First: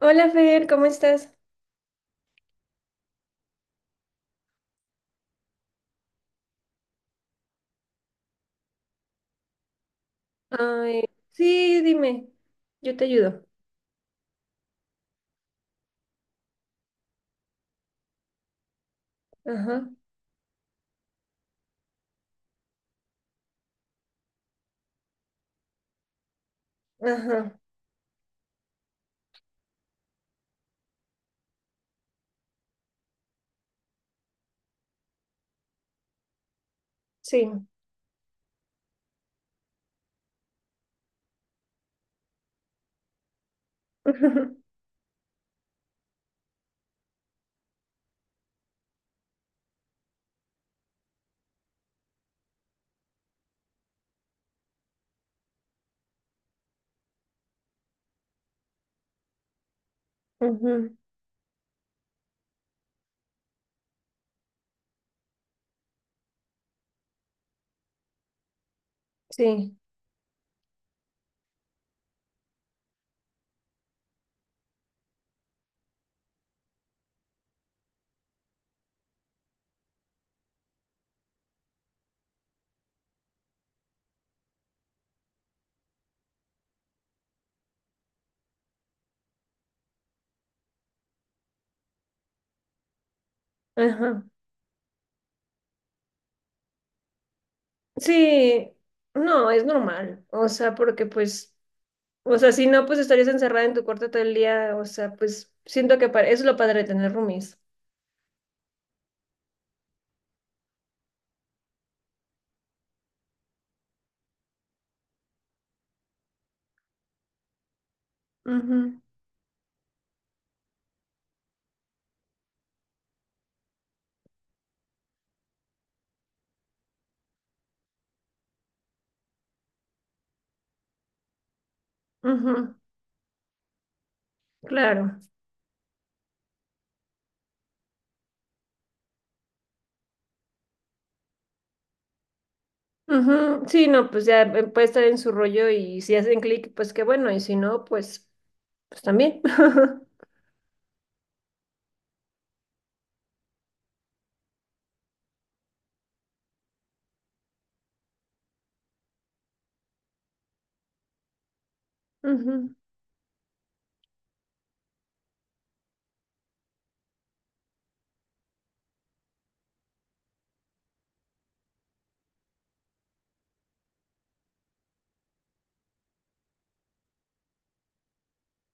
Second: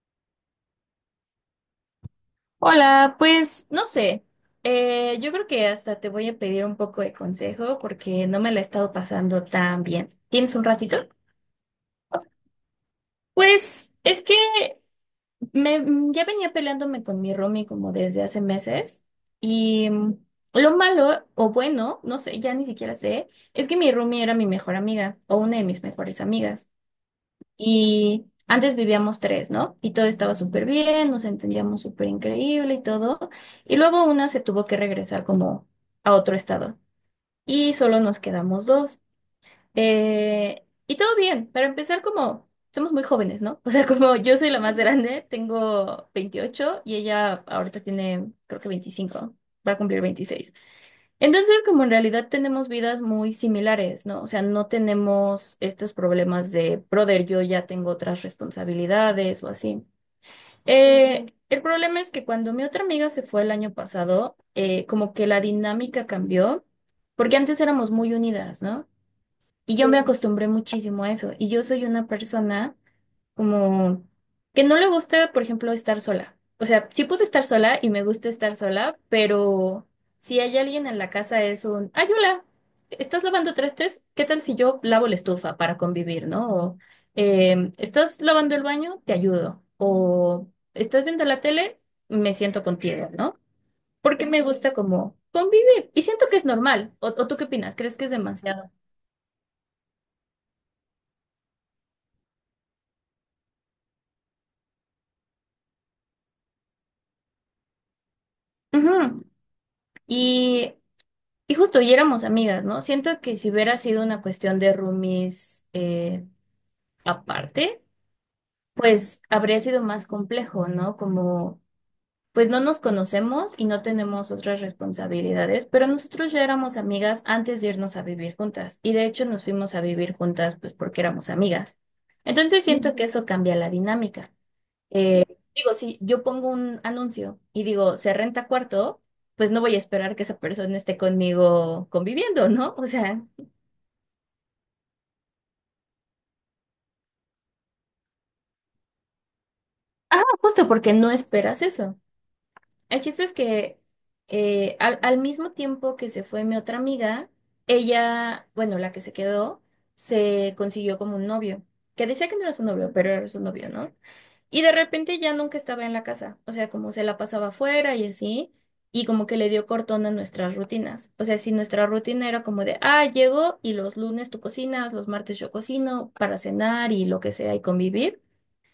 Hola Fer, ¿cómo estás? Hola, pues no sé, yo creo que hasta te voy a pedir un poco de consejo porque no me la he estado pasando tan bien. ¿Tienes un Ay, ratito? sí, dime, yo te ayudo. Pues es que ya venía peleándome con mi roomie como desde hace meses Ajá, y lo malo o bueno, no sé, ya ni siquiera sé, es que mi roomie era mi mejor amiga o una de mis mejores amigas. ajá, Y antes vivíamos tres, ¿no? Y todo estaba súper bien, nos entendíamos súper increíble y todo. Y luego una se tuvo que regresar como a otro estado. sí. Y solo nos quedamos dos. Y todo bien, para empezar como somos muy jóvenes, ¿no? O sea, como yo soy la más grande, tengo 28 y ella ahorita tiene creo que 25, va a cumplir 26. Entonces, como en realidad tenemos vidas muy similares, ¿no? O sea, no tenemos estos problemas de, brother, yo ya tengo otras responsabilidades o así. Ujú, El problema es que cuando mi otra amiga se fue el año pasado, como que la dinámica cambió, porque antes éramos muy unidas, ¿no? Y sí, yo me Sí. acostumbré muchísimo a eso. Y yo soy una persona como que no le gusta, por ejemplo, estar sola. O sea, sí puedo estar sola y me gusta estar sola, pero si hay alguien en la casa es un, ay, hola, ¿estás lavando trastes? ¿Qué tal si yo lavo la estufa para convivir, ¿no? O ¿estás lavando el baño? Te ayudo. O ¿estás viendo la tele? Me siento contigo, ¿no? ajá. Porque me gusta como convivir. Y siento que es normal. O tú qué opinas? ¿Crees que es Sí, demasiado? no, es normal. O sea, porque pues, o sea, si no, pues estarías encerrada en tu cuarto todo el día. O sea, pues siento que eso es lo padre de tener roomies. Ujú. Y Y justo, y éramos amigas, ¿no? Siento que si hubiera sido una cuestión de roomies aparte, pues habría sido más complejo, ¿no? Como, pues no nos conocemos y no tenemos otras responsabilidades, pero nosotros ya éramos amigas antes de irnos a vivir juntas. Y de hecho nos fuimos a vivir juntas, pues porque éramos amigas. Ujú, Entonces ujú, siento que eso cambia la dinámica. claro. Eh, Digo, si yo pongo un anuncio y digo, se renta cuarto, pues no voy a esperar que esa persona esté conmigo conviviendo, ¿no? O sea. Ujú, sí, no, pues ya puede estar en su rollo y si hacen clic, pues qué bueno. Y si no, pues, pues también. Ajá, justo porque no esperas eso. El chiste es que al mismo tiempo que se fue mi otra amiga, ella, bueno, la que se quedó, se consiguió como un novio, que decía que no era su Ujú, novio, pero era su novio, ¿no? Y de repente ya nunca estaba en la casa, o sea, como se la pasaba afuera y así, y como que le dio cortón a nuestras rutinas. O sea, si nuestra rutina era como de, ah, llego y los lunes tú cocinas, los martes yo cocino para cenar y lo que sea y convivir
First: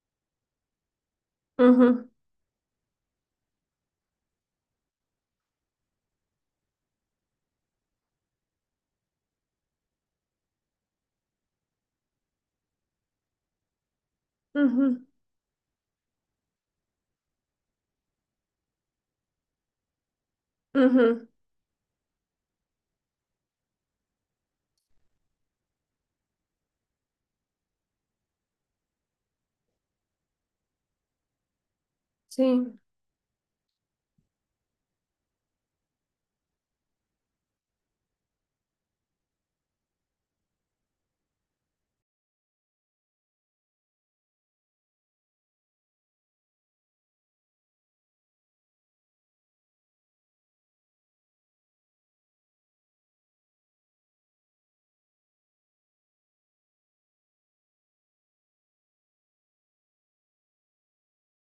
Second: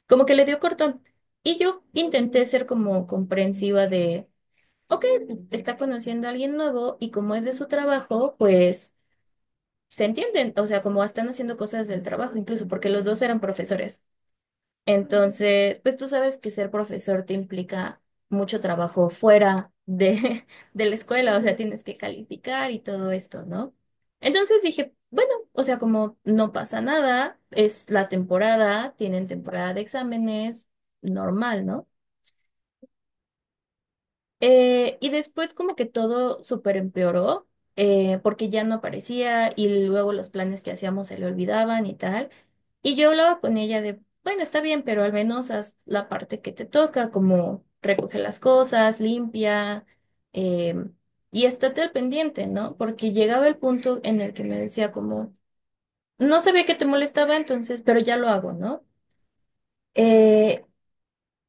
como que le dio cortón. Y yo ujú. intenté ser como comprensiva de, ok, está conociendo a alguien nuevo y como es de su trabajo, pues se entienden, o sea, como están haciendo cosas del trabajo, incluso porque los dos eran profesores. Ujú, Entonces, pues tú sabes que ser profesor te implica mucho trabajo fuera de, de la ujú. escuela, o sea, tienes que calificar y todo esto, ¿no? Entonces dije, bueno, o sea, como no pasa nada, es la temporada, tienen temporada de exámenes, normal, ¿no? Sí, Y después como que todo súper empeoró, porque ya no aparecía y luego los planes que hacíamos se le olvidaban y tal. Y yo hablaba con ella de, bueno, está bien, pero al menos haz la parte que te toca, como recoge las cosas, limpia, eh, y estate al pendiente, ¿no? Porque llegaba el punto en el que me decía como, no sabía que te molestaba entonces, pero ya lo hago, ¿no? Eh,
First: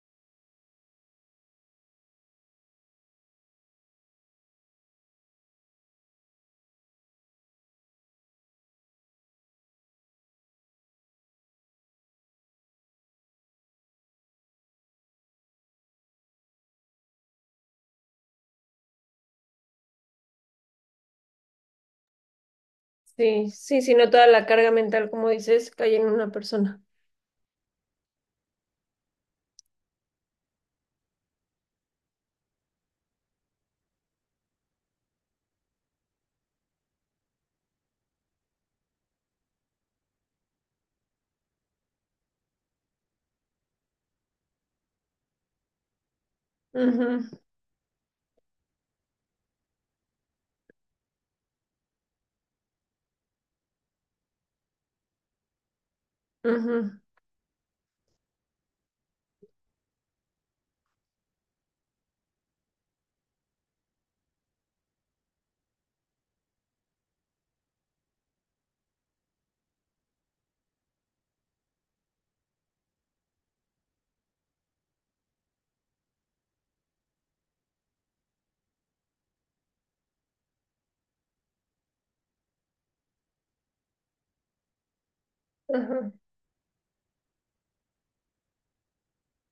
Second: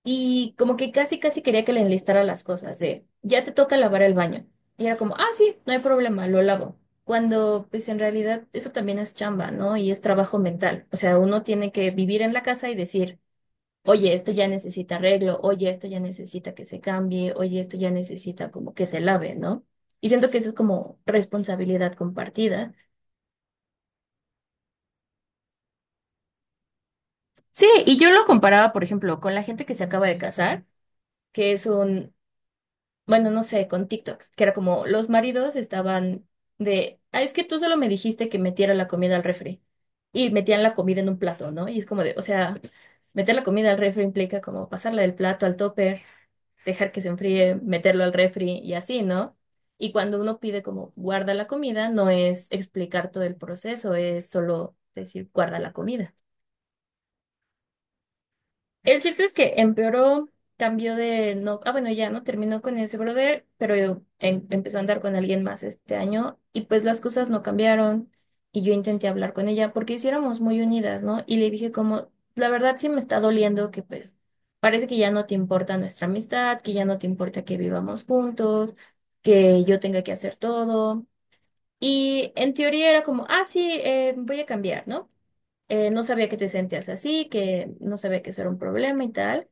y como que casi, casi quería que le enlistara las cosas, de ya te toca lavar el baño. Y era como, ah, sí, no hay problema, lo lavo. Cuando, pues en realidad, eso también es chamba, ¿no? Y es trabajo mental. O sea, uno tiene que vivir en la casa y decir, oye, esto ya necesita arreglo, oye, esto ya necesita que se cambie, oye, esto ya necesita como que se lave, ¿no? Y siento que eso es como responsabilidad compartida. sí, no toda la carga mental, como dices, cae en una persona. Sí, y yo lo comparaba, por ejemplo, con la gente que se acaba de casar, que es un bueno, no sé, con TikToks, que era como los maridos estaban de, ah, es que tú solo me dijiste que metiera la comida al refri. Y metían la comida en un plato, ¿no? Y es como de, o sea, meter la comida al refri implica como pasarla del plato al topper, dejar que se Ujú, enfríe, meterlo al refri y así, ¿no? Y cuando uno pide como guarda la comida, no es explicar todo el proceso, es solo decir guarda la comida. ujú, El chiste es que empeoró, cambió de no, ah bueno, ya no terminó con ese brother, pero empezó a andar con alguien más este año y pues las cosas no cambiaron y yo intenté hablar con ella porque hiciéramos muy unidas, ¿no? Y le dije como, la verdad sí me está doliendo que pues parece que ya no te importa nuestra amistad, que ya no te importa que vivamos juntos, que yo tenga que hacer todo. Y en teoría era como, ah, sí, voy a cambiar, ¿no? No ujú, sabía que te sentías así, que no sabía que eso era un problema y tal.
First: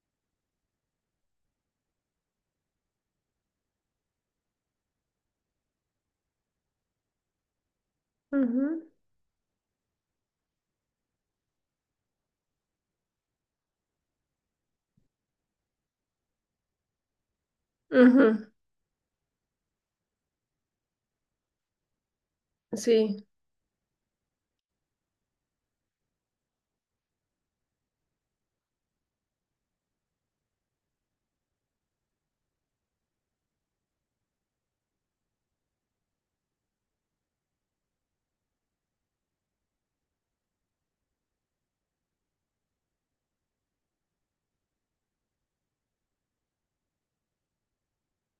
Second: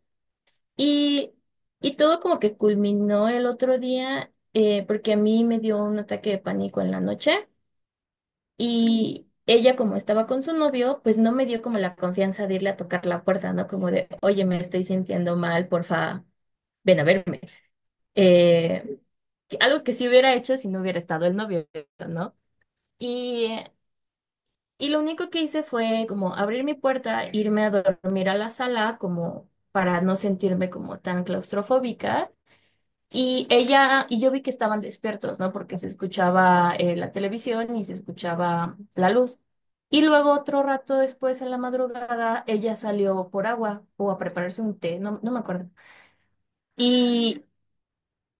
Y, y todo como que culminó el otro día porque a mí me dio un ataque de pánico en la noche ujú, y ella como estaba con su novio, pues no me dio como la confianza de irle a tocar la puerta, ¿no? Como de, oye, me estoy sintiendo mal, porfa, ven a verme. ujú. Eh, Algo que sí hubiera hecho si no hubiera estado el novio, ¿no? Sí, Y, y lo único que hice fue como abrir mi puerta, irme a dormir a la sala como para no sentirme como tan claustrofóbica. Y ella, y yo vi que estaban despiertos, ¿no? Porque se escuchaba la televisión y se escuchaba la luz. Y luego otro rato después, en la madrugada, ella salió por agua o a prepararse un té, no, no me acuerdo. Y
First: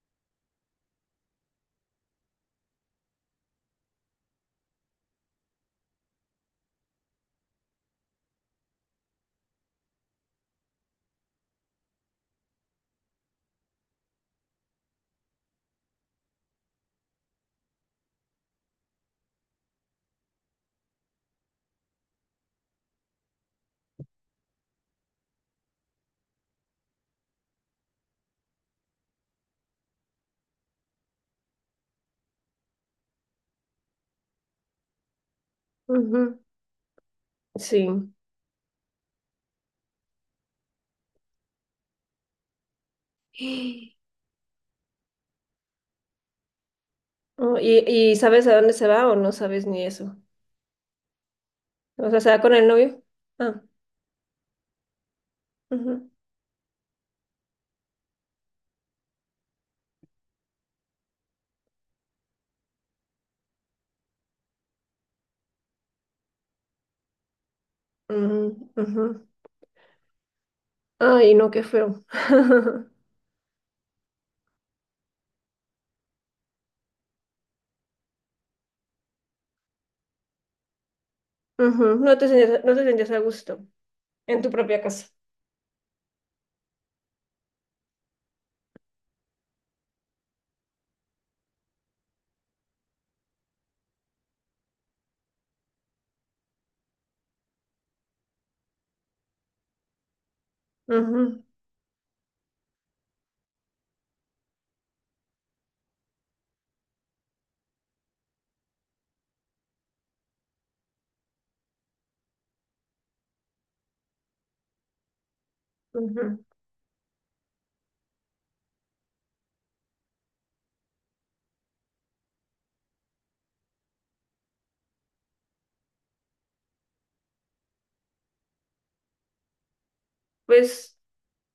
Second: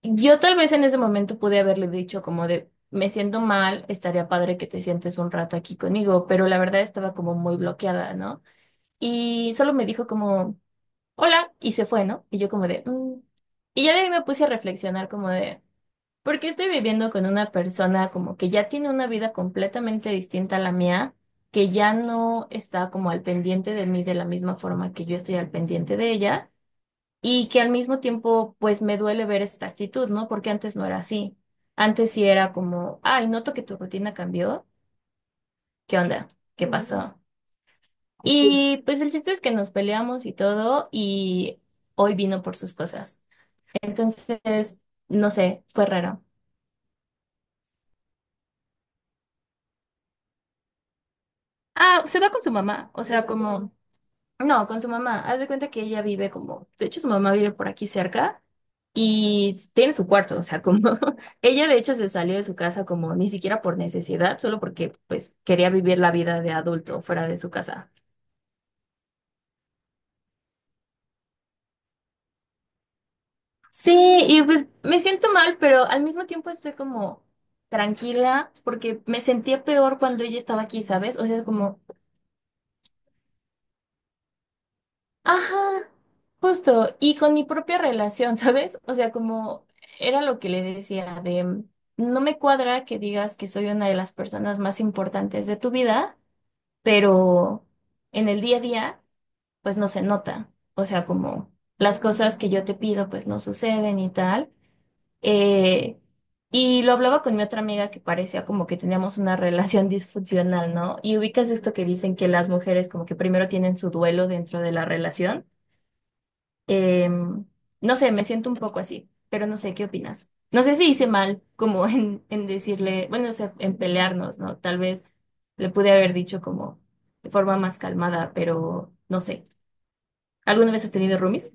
yo tal vez en ese momento pude haberle dicho como de, me siento mal, estaría padre que te sientes un rato aquí conmigo, pero la verdad estaba como muy bloqueada, ¿no? Y solo me dijo como, hola, y se fue, ¿no? Y yo como de, "Mm". Y ya de ahí me puse a reflexionar como de... Porque estoy viviendo con una persona como que ya tiene una vida completamente distinta a la mía, que ya no está como al pendiente de mí de la misma forma que yo estoy al pendiente de ella, y que al mismo tiempo pues me duele ver esta actitud, ¿no? Porque antes no era así. Antes sí era como, ay, noto que tu rutina cambió. ¿Qué onda? ujú, ¿Qué pasó? sí. Y pues el chiste es que nos peleamos y todo, y hoy vino por sus cosas. Entonces, no sé, fue raro. Oh, y sabes a dónde se va o no sabes ni eso? Ah, O sea, se ¿se va va con su con el mamá, novio? o sea, Ah, como... No, con su mamá. Haz de cuenta que ella ujú, vive como, de hecho su mamá vive por aquí cerca y tiene su cuarto, o sea, como ella de hecho se salió de su casa como ni siquiera por necesidad, solo porque pues quería vivir la vida de adulto fuera de su casa. ujú, ujú. Ay, no, qué feo. Sí, y pues me siento mal, pero al mismo tiempo estoy como tranquila porque me sentía peor cuando ella estaba aquí, ¿sabes? O sea, como Ujú, no te sentías, no te sentías a gusto en tu propia casa. Ajá, justo, y con mi propia relación, ¿sabes? O sea, como era lo que le decía de, no me cuadra que digas que soy una de las personas más importantes de tu vida, pero en el día a día, pues no se nota. O sea, Ujú, como las cosas que yo te pido, pues no suceden y tal. Eh, y lo hablaba con mi otra amiga que parecía como que teníamos una relación disfuncional, ¿no? Y ubicas esto que dicen que las mujeres como que primero tienen su duelo dentro de la relación. ujú. Eh, no sé, me siento un poco así, pero no sé, ¿qué opinas? No sé si hice mal como en decirle, bueno, o sea, en pelearnos, ¿no? Tal vez le pude haber dicho como de forma más calmada, pero no sé. ¿Alguna vez has Pues. tenido roomies?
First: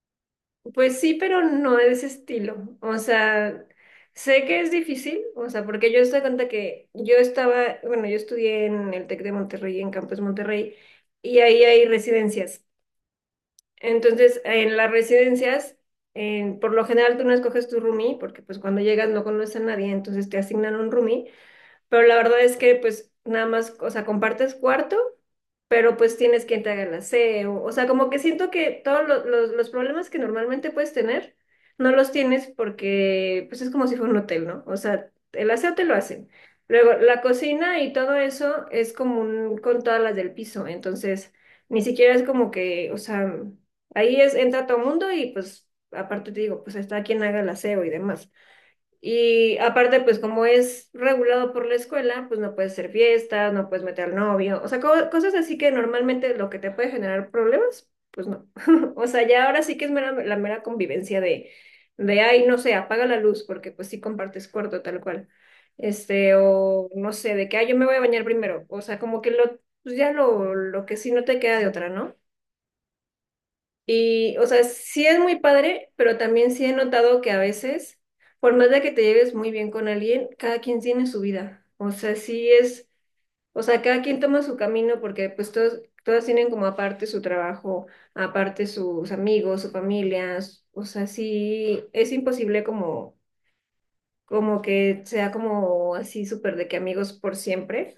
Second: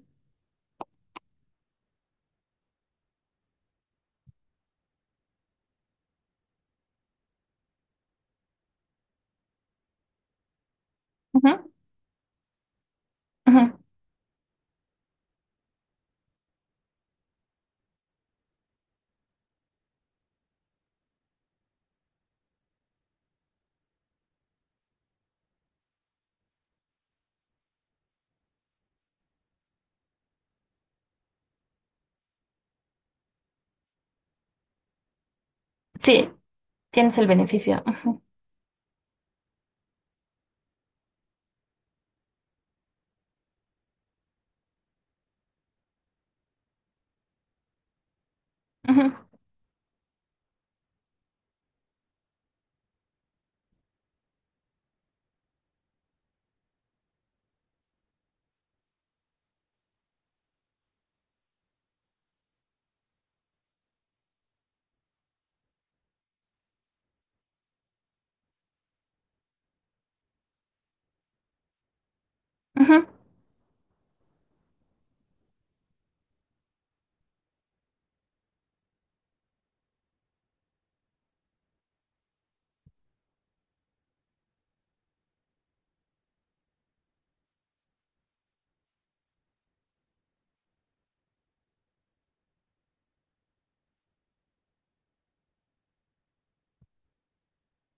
Pues sí, pero no de ese estilo. O sea, sé que es difícil, o sea, porque yo estoy cuenta que yo estaba, bueno, yo estudié en el TEC de Monterrey, en Campus Monterrey, y Ujú, ahí hay residencias. ujú. Entonces, en las residencias, por lo general tú no escoges tu roomie, porque pues cuando llegas no conoces a nadie, entonces te asignan un roomie. Pero la verdad es que pues nada más, o sea, compartes cuarto, pero pues tienes quien te haga el aseo. O sea, como que siento que los problemas que normalmente puedes tener, no los tienes porque pues es como si fuera un hotel, ¿no? O sea, el aseo te lo hacen. Sí, Luego, tienes la el cocina beneficio. y todo eso es común con todas las del piso. Entonces, ni siquiera es como que, o sea, ahí es, entra todo mundo y pues aparte te digo, pues está quien haga el aseo y demás. Ujú, Y aparte, pues como es regulado por la escuela, pues no puedes hacer fiestas, no puedes meter al novio, o sea, cosas así que normalmente lo que te puede generar problemas. O sea, ya ahora sí que es la mera convivencia de, ay, no sé, apaga la luz, porque pues sí compartes cuarto tal cual. Este, o no sé, de que, ay, yo me voy a bañar primero. O sea, pues ya lo que sí no te queda de otra, ¿no? ujú. Y, o sea, sí es muy padre, pero también sí he notado que a veces, por más de que te lleves muy bien con alguien, cada quien tiene su vida. O sea, sí es, o sea, cada quien toma su camino porque pues todos, todas tienen como aparte su trabajo, aparte sus amigos, su familia. O sea, sí es imposible como, como que sea como así súper de que amigos por siempre.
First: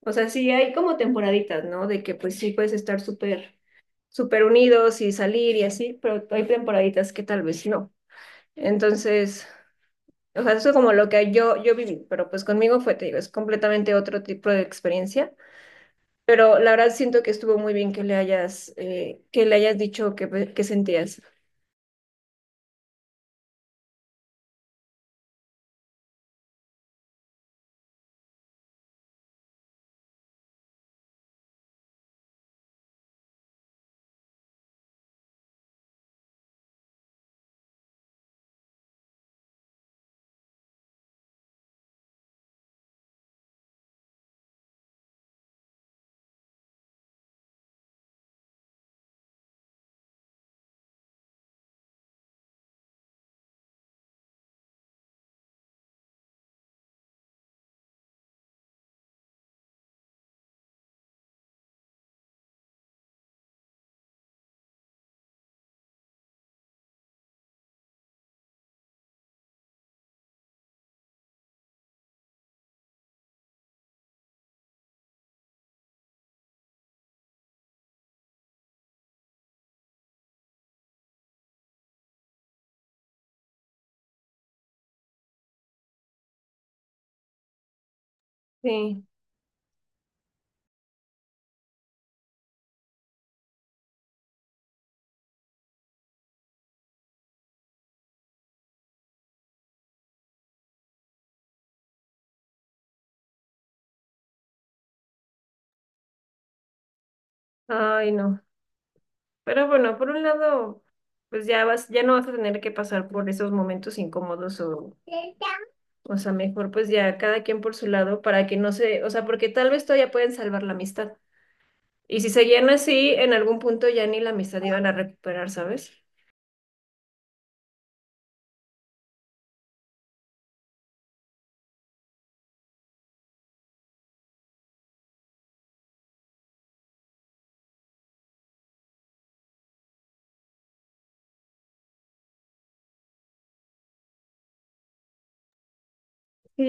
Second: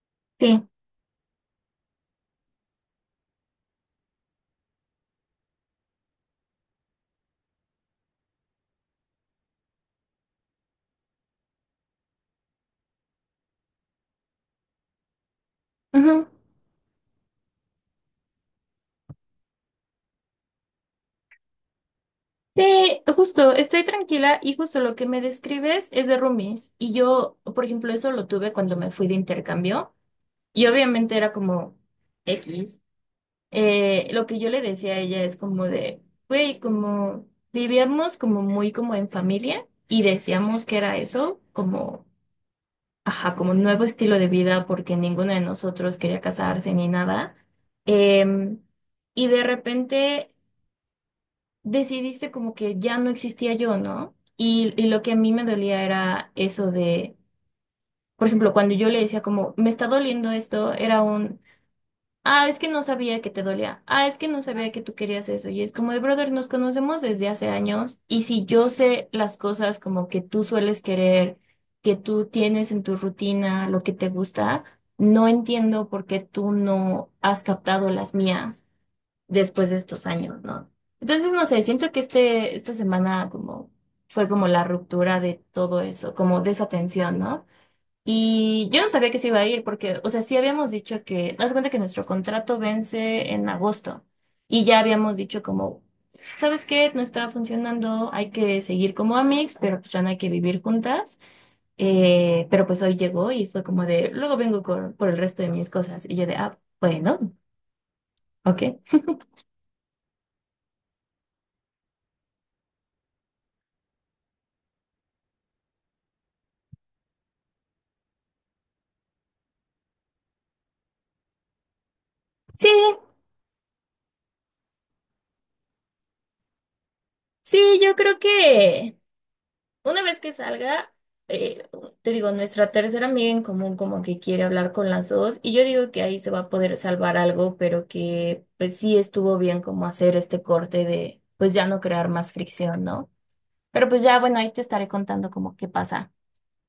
O sea, sí Sí. hay como temporaditas, ¿no? De que pues sí puedes estar súper súper unidos y salir y así, pero hay temporaditas que tal vez no. Entonces, o sea, eso es como lo que yo viví, pero pues conmigo fue, te digo, es completamente otro tipo de experiencia. Ujú. Pero la verdad siento que estuvo muy bien que le hayas dicho que, pues, que sentías. Sí, justo, estoy tranquila y justo lo que me describes es de roomies. Y yo, por ejemplo, eso lo tuve cuando me fui de intercambio y obviamente era como... X. Lo que yo le decía a ella es como de, güey, como vivíamos como muy como en familia y decíamos que era eso, como, ajá, como un nuevo estilo de vida porque ninguno de nosotros quería casarse ni nada. Em, y de repente decidiste como que ya no existía yo, ¿no? Y lo que a mí me dolía era eso de, por ejemplo, cuando yo le decía como, me está doliendo esto, era un... Ah, es que no sabía que te dolía. Ah, es que no sabía que tú querías eso. Y es como de brother, nos conocemos desde hace años. Y si yo sé las cosas como que tú sueles querer, que tú tienes en tu rutina, lo que te gusta, no entiendo por qué tú no has captado las mías después de estos años, ¿no? Entonces, no sé, siento que este, esta semana como fue como la ruptura de todo eso, como de esa tensión, ¿no? Y yo no Sí, sabía que se iba a ir porque, o sea, sí habíamos dicho que, haz de cuenta que nuestro contrato vence en agosto y ya habíamos dicho como, ¿sabes qué? No está funcionando, hay que seguir como amigos, pero pues ya no hay que vivir juntas. Pero pues hoy llegó y fue como de, luego por el resto de mis cosas. Y yo de, ah, bueno, ay no. ok. Pero bueno, por un lado, pues ya vas, ya no vas a tener que pasar por esos momentos incómodos o sea, mejor pues ya cada quien por su lado para que no se, o sea, porque tal vez todavía pueden salvar la amistad. Y si seguían Sí, así, en algún punto ya ni la amistad iban a recuperar, ¿sabes? sí, yo creo que... Una vez que salga, eh, te digo, nuestra tercera amiga en común como que quiere hablar con las dos y yo digo que ahí se va a poder salvar algo, pero que pues sí estuvo bien como hacer este corte de pues ya no crear más fricción, ¿no? Pero pues ya, bueno, ahí te estaré contando como qué pasa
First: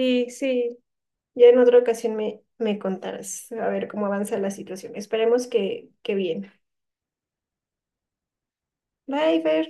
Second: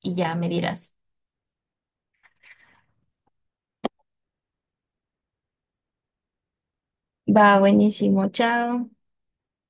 y ya me sí. dirás. Ya en otra ocasión me, me contarás a ver cómo avanza la situación. Esperemos que bien. Va, buenísimo, chao. Bye, Fer.